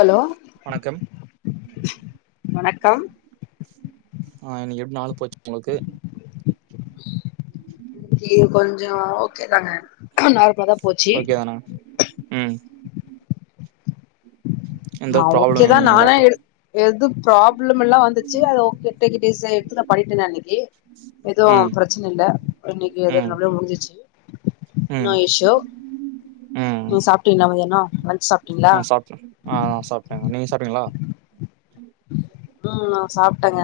Hello வணக்கம் வணக்கம் ஆ இன்னக்கி எப்டி நாள் போச்சு உங்களுக்கு இன்கி கொஞ்சோ ஓகே தாங்க நார்மாதா போச்சு ஓகே தானா? ம் எந்த ஆ ப்ராப்ளமு ஓகேதா இல்லைங்களா? நானா எடுத் எதும் ஃப்ராப்ளமெல்லா வந்துச்சு அது ஓகே டேக் இட் ஈஸியா எடுத்து நா பண்ணிட்டே நானு எ எதுவு ம் ப்ரச் சச்ன இல்ல இன்னைக்கு ம் எதுனாலு முடிஞ்சுச்சு நோ ம் இஷு ம் சாப்ட்டீனா அவுங்க என்னாகு லஞ்ச் சாப்டு ம் சாப்டங்க ஆ ஆ சாப்டங்க நீங்க சாப்டிங்ளா ம் நா சாப்ட்டங்க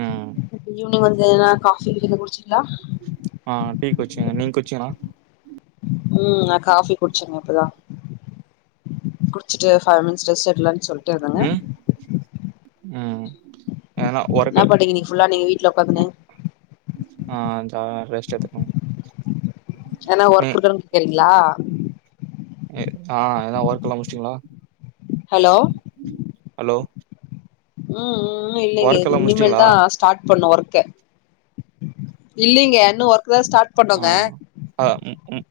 ம் ஈவினிங் வந்து எதுனா காபி கிபி குடிச்சுட் லா ஆ டீ குச்சேங்க நீங்க குச்சீங்களா ம் நா காபி குடுச்சேங்க இப்பதா குடுச்சுட்டு ஃபைவ் மினிட்ஸ் ரெஸ்ட் எடுக்கலான் சொல்ட்டு இருந்தங்க ம் ம் ஏன்னா என்ன ஒர்க்கு பண்ணீங்க இன்னைக்கு ஃபுல்லா நீங்க வீட்ல உக்காந்துனு மா ஆ ஆ [unintelligible] ரெஸ்ட் எடுக்கனு என்னா ஒர்க் இருக்குறன் தெரியுங்ளா எ ஆ எதனா ஒர்க்குல்லா முடுச்டீங்ளா ஹலோ ஹலோ ம் ம் இல்லைங்க ஒர்க் எல்லா இனிமேல் முடிச்சிட்டீங்களா? தா ஸ்டாட் பண்ணு ஒர்க்கே இல்லிங்க இன்னு ஒர்க் தா ஸ்டாட் ஆ பண்ணுங்க ஆ ம் ம்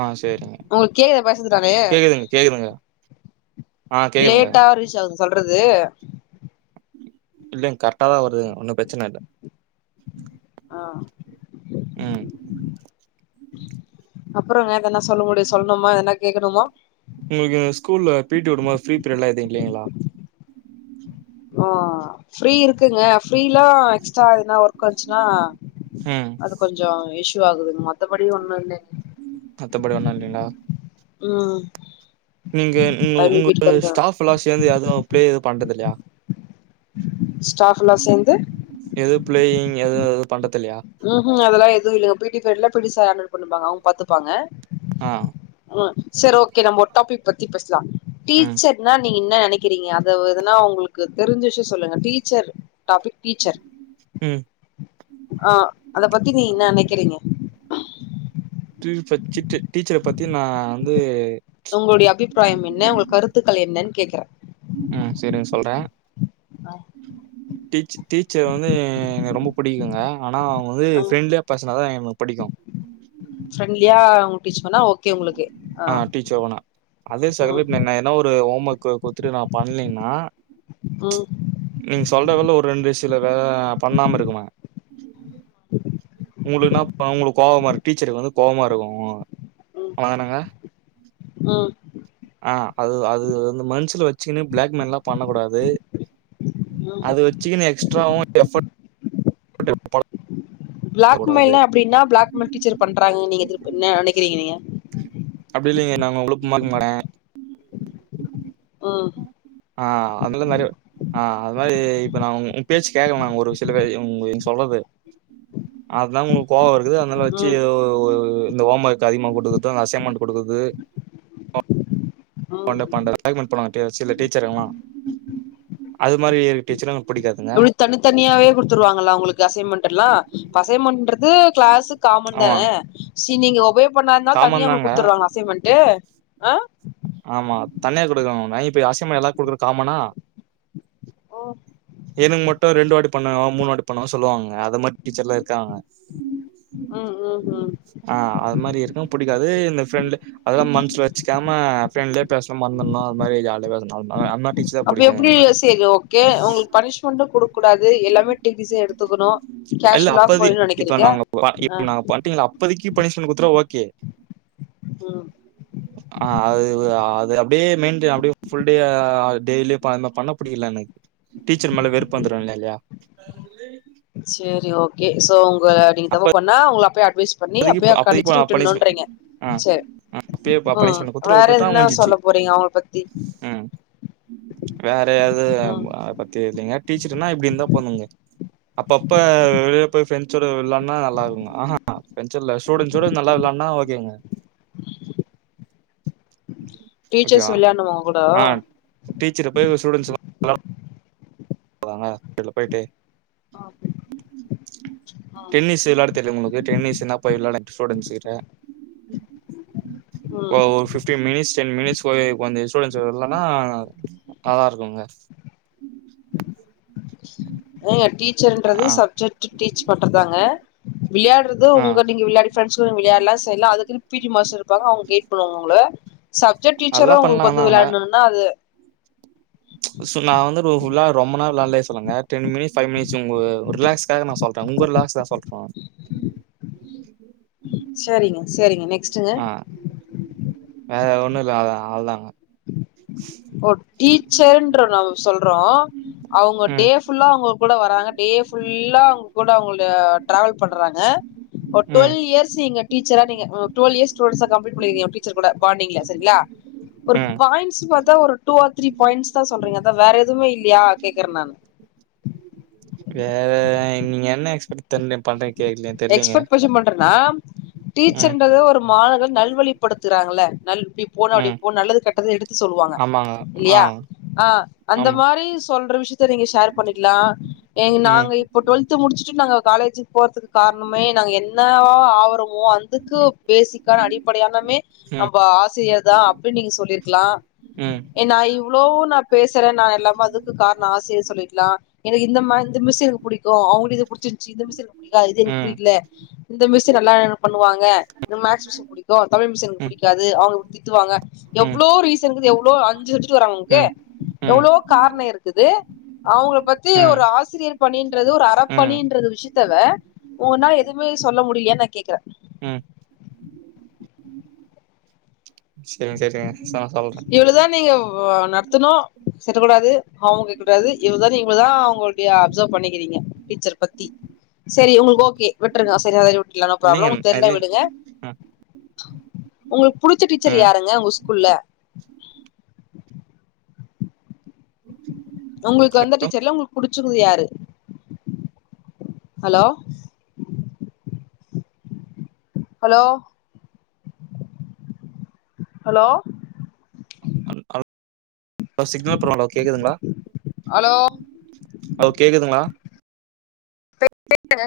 ஆ சேரிங்க உங்களுக்கு கேக்குதா பேசுறது நானு கேக்குதுங்க கேக்குதுங்க ஆ கேக்குதுங்க. லேட்டா ரீச்சாவுதுங் சொல்றது இல்லங் கரெக்டா தா வருதுங்க ஒன்னு பிரச்சன இல்ல ஆ ம் அப்றோ வேறெதுன சொல்ல முடியு சொல்னுமா எதுன கேக்கனுமா உங்களுக்கு ஸ்கூல்ல பீ டி ஒடும் போது ஃப்ரீ பீரியட்லா எது இல்லைங்களா ஆ ஃப்ரீ இருக்குங்க அ ஃப்ரீல்லா எக்ஸ்ட்ரா எதுனா ஒர்க் வந்த்ச்னா ம் அது கொஞ்சோ இஷூ ஆகுதுங் மத்தபடி ஒண்ணு இல்லங்க மத்தபடி ஒண்ணு இல்லைங்ளா ம் நீங்க ம் டைமிங்க்கு உங்க வீட்டுக்கு வந்துருவ ஸ்டாப்லா சேந்து எதுவு பிளே எது பண்றதில்லையா ஸ்டாஃப்லா சேந்து எதோ பிளேயிங் எது எது பண்றத்தில்லையா ம் ஹூம் அதெல்லா எதுவு இல்லங்க பீ டி பிரிட்ல பீ டி சார் ஆன்டில் பன்னிப்பாங்க அவுங் பாத்துப்பாங்க ஆ அ செர் ஓகே நம்ம ஒரு டாபிக் பத்தி பேஸ்லா ம் டீச்சர்னா நீங்க இன்னா நெனைக்கிறீங்க ஆ தாவதுனா உங்களுக்கு தெரிஞ்சிச்சு சொல்லுங்க டீச்சர் டாபிக் டீச்சர் ம் ஆ அத பத்தி நீ இன்னா நெக்கிறீங்க டீவ பச்சிட்டு டீச்சர பத்தி நா வந்து உங்களுடைய அபிப்ராயம் என்ன உங்கள் கருத்துக்கள் என்னன் கேக்கற ம் செரிங்க சொல்ற ஆ டீச் டீச்சர் வந்து எனக் ரொம்ப புடிக்குங்க ஆனா அவுங்க வந்து ஆ ஃபெரெண்ட்லியா பேசனா தா எனக்கு புடிக்கு ஃப்ரெண்ட்லியா உங்களுக் டீச் பண்ணா ஓகே உங்களுக்கு ஆ டீச்சர் போனா அதே ம் செகரட் னான்ன என்ன ஒரு ஹோம் ஒர்க்கு குடுத்துட்டு நா பண்லீனா ம் நீங்க சொல்றதுல ஒரு ரெண்டு விசில வேல பண்ணாம இருக்குமா சரி உங்களுக் இன்னா பா உங்களுக் கோவமாரு டீச்சருக்கு வந்து கோவமா இருக்கு ம் ஆமாதானங்க ம் ஆ அது அது வந்து மன்ஷுல வச்கினு பிளாக் மெயில்லா பண்ணக்க கூடாது ம் அது வச்சுகீனு எக்ஸ்ட்ராவு பிளாக் போடக்கூடாது. மெயில்னா அப்டி என்னா பிளாக்மெல் டீச்சர் பண்றாங்க நீங்க எதிர்ப் என்ன நெனைக்கிறீங்க நீங்க அப்டி இல்லைங்க நாங்க உங்ளுக் மாக் மாடே ம் ஆ அதுல நெறைய ஆ அது மாரி இப்ப நா உங் உ பேச்சி கேக்க நாங்க ஒரு சில பேரியு உங்கயின் சொல்றது அதா உங்களுக்கு கோவ இருக்குது அதனால வச்சு ம் இந்த ஓமர்க் அதிகமா குடுக்கர்து அசைமெண்ட் குடுக்கர்து ம் பண்ட பண்றது பிளாக்மெய்ல் பண்ணுவாங்க டே சில டீச்சரு இவங்ல்லா அது மாரி டீச்சர்லா புடிக்காதுங்க தனித் தனியாவே குடுத்துருவாங்களா உங்களுக்கு அசைமெண்ட் எல்லா அசைமென்றத் து கிளாஸு காமன் ஆமா. தான சி நீங்க ஒபே பண்ணாதா தனியா காமன் உங்களுக் தாங்க. குடுத்துராங்க அசைமென்ட்டு ஆ ஆமா தனியா குடுக்க வேனா இப்பயே அசைமே எல்லா குடுக்கறக் காமனா ஓ எனக் மட்டு ரெண்டு வாட்டி பண்ணவா மூணு வாட்டி பண்ணவான் சொல்லுவாங்க அத மாரி டீச்சர்லா இருக்காங்க ம் ம் ம் ஆ அது மாரி இருக்கவு புடிக்காது இந்த ஃபிரெண்ட் அதெல்லா மனசுல வச்சுக்காம இல்லே பேச மறந்துனா ஒரு மாரி ஜாலியா [unintelligible] ஆ அது மாரி டீச்சர் தா அப்ப புடிக்கு எப்டி எனக்கு சேரி ஓகே உங்ளுக் பனிஷ்மென்ட்டு குடுக் கூடாது எல்லாமே டேக் ஈசியா எடுத்துக்குனு கேஷ்வலா ஃபுல் நெனக்கிறிங்க பா இப்ப நா பா இப்பதிக்கு பனிஷ்மென்ட் குடுத்துட்ட ஓகே ம் ஆ அது அது அப்டியே மெயின்டென் அப்டியே ஃபுல்டே அ அ அது டெய்லியு பா பண்ண புடிக்ல எனக்கு டீச்சர் மேல வெறுப்பு வந்துரு இல்ல இல்லயா அ சேரி ஓகே சோ உங்க நீங்க அப்ப தப்ப பண்ணா உங்க அப்யே அட்வைஸ் பண்ணி அப்பதைக்கு அப்பயே அக் அப்பதைக்கு அச்சிட்டு பனிஷ்மெண்ட் உட்டுன்னுன்றிங்க ஆ சேரி அப்பயே ம் பனிஷ்மெண்ட் குடுத்துட்டு வேற வுட்டுட்டா எதுனா முஞ்சிச்சு சொல்ல போறீங்க அவங்க பத்தி ம் வேற ஏது ம் அத பத்தி இல்லைங்க டீச்சர்னா இப்டி இருந்தா பண்ணுங்க அப்ப அப்ப வெளில போய் ஃப்ரெண்ட்சோட வெள்ளானா நல்லாருக்குங்க ஆ ஹா ஃப்ரெண்ட்ஸ் இல்ல ஸூடென்ட்ஸ்சோட நல்லா வெள்ளானா ஓகேங்க டீச்சர்ஸ் ஓகேவா விளையாட்ணுமா உங்க ஆ கூட டீச்சர போய் ஒரு ஸ்டுடென்ஸ் [inaudible] போய்ட்டு ஆமா ஆ டென்னிஸ் வெள்ளாட தெரியு உங்களுக்கு டென்னிஸ்னா போயி வெள்ளாட [inaudible] ஓ ம் ஒரு fifteen minutes ten minutes [unintelligible] கொஞ்சோ அந்த ஸ்டூடஸ் இல்லன்னா நல்லாருக்குங்க ஏங்க டீச்சர்ன்றது ஆ, சப்ஜெக்ட் டீச் பன்றதாங்க வியாட்றது ஆ உங்க நீங்க விளயாடி ஃபிரண்ஸ்சு கூட வியாட்லா சே இல்ல அதுக்குனு பீடி மாஸ்டர் இருப்பாக அவங்க கெயிட் பண்ணுவாங்க உங்கள சப்ஜெக்ட் டீச்சரு அதெல்லாம் உங்களுக்கு வந்து பண்லாம்னாங்க. விளயாட்ணுனா அது சோ நா வந்து இப்ப ஃபுல்லா ரொம்பனா விளாலே சொல்லங்க டென் மிட்ஸ் ஃபைவ் மிட்ஸ் உங்க ரிலாக்ஸ் காக நா சொல்றே உங்க ரிலாக்ஸா சொல்றே சரிங்க சேரிங்க நெக்ஸ்ட்டுங்க ஆ. வேற ஒன்னு இல்ல அதா அவ்ளதாங்க ஓ டீச்சர்ன்ற [unintelligible] சொல்றோ அவங்க டே ம் ஃபுல்லா ஒங்க கூட வராங்க டே ஃபுல்லா ஒங் கூட அவங்கல டிராவல் பண்றாங்க ஒரு ம் டுவல் இயர்ஸ் நீங்க டீச்சரா நீங்க அ டுவல் இயர்ஸ் ஸ்டுடென்ஸா கம்ப்ளீட் [unintelligible] டீச்சர் கூட பான்டிங்ல சரிங்ளா ஒரு ம் பாயிண்ட்ஸ் பாத்தா ஒரு டூ ஆர் த்ரீ பாயிண்ட்ஸ் தா சொல்றீங்க அதா வேற எதுமே இல்லயா கேக்ற நானு வேற நீங்க என்ன எக்ஸ்பெக்ட் தேன்னே பண்ற கேக்ல தெர்லிங்க [inaudible] பண்றனா டீச்சர்ன்றது ஒரு மாணவர் நல்வழிப்படுத்துறாங்ல நல் இப்டி போ அப்டி ம் போ நல்லது கேட்டது எடுத்து சொல் சொல்வாங்க ஆமாங்க ஆ இல்லியா ஆ அந்த ஆமா மாரி சொல்ற விஷயத்த நீங்க ஷேர் பண்ணிக்லா எங் ம் நாங்க இப்போ டுவெல்த்து முடிச்சிட்டு நாங்க காலேஜுக்கு போறத்துக்கு காரணமே நாங்க என் என்னவோ ஆவுரமோ அந்துக்கு ம் பேசிக்கான அடிப்படையானமே ம் நம்ம ஆசிரியர் தா அப்டின் நீங்க சொல்லிர்க்லா ம் ஏனா இவ்ளவு நா பேசுற நா எல்லாம அதுக்கு காரணோ ஆசிரியர் சொல்லிர்கலா எனக்கு இந்தமா இந்த மிஸ் எனக்கு புடிக்கு அவுங்களுக் இத புடிச்சிந்துச்சி இந்த மிஸ் எனக் புடிக்காது இது எனக் ம் புடிக்ல இந்த மிஸ்சு நல்லா இன் பண்ணுவாங்க இந்த மேக்ஸ் மிஸ்சு புடிக்கு தமிழ் மிஸ் எனக்கு ம் புடிக்காது அவங்க இப் திட்டுவாங்க ம் எவ்ளோ ரீசன் இக்குது எவ்ளோ அஞ்சு சப்ஜெக்ட் வராங்க உங்குக்கு ம் எவ்ளோ கார்ண இருக்குது அவங்கள பத்தி ம் ஒரு ஆசிரியர் பணின்றது ஒரு அற ம் பணின்றது விஷயத்தவ ஓனா எதுவுமே சொல்ல முடிலயா நா கேக்றே ம் செரிங்க செரிங்க [unintelligible] சொல்ற இவ்ளதா நீங்க வ நடத்னு [unintelligible] கூடாது அவ்ங்க [unintelligible] கூடாது இவ்ள நீ இவ்ள தா உங்களு டியா அப்ஸவ் பண்ணிக்கிறீங்க பீச்சர் பத்தி சேரி உங்களுக்கு ஓகே விட்டுருங்க சேரி அத ட்லதா இல்லைங்க ப்ராப்ளம் தெர்ல இல்லைங் விடுக ம் உங்குளுக் புடிச்ச டீச்சர் ம் யாருங்க உங்க ஸ்கூல்ல [inaudible] உங்குளுக் வந்த டீச்சர்ல உங்குளுக் புடிச்சவங்க யாரு hello hello hello hello hello hello signal problem கேக்குதுங்ளா ஹலோ ஹலோ கேக்குதுங்ளா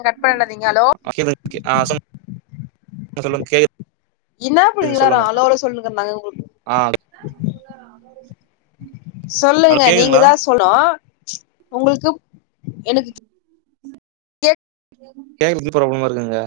கட் பண்ணிடாதீங்க ஹலோ ஆ கே [inaudible] இன்னா பண்ணி இவ்நேரோ அலோ அலோ சொல்லுட்றுக நாங்க உங்ளுக்கு ஆ ஹலோ சொல்லுங்க கேக்குதுங்களா நீங்கதா சொல்னு உங்ளுக்கு [unintelligible] கேக்குறதுக்கு ப்ராப்ளமா இருக்காங்க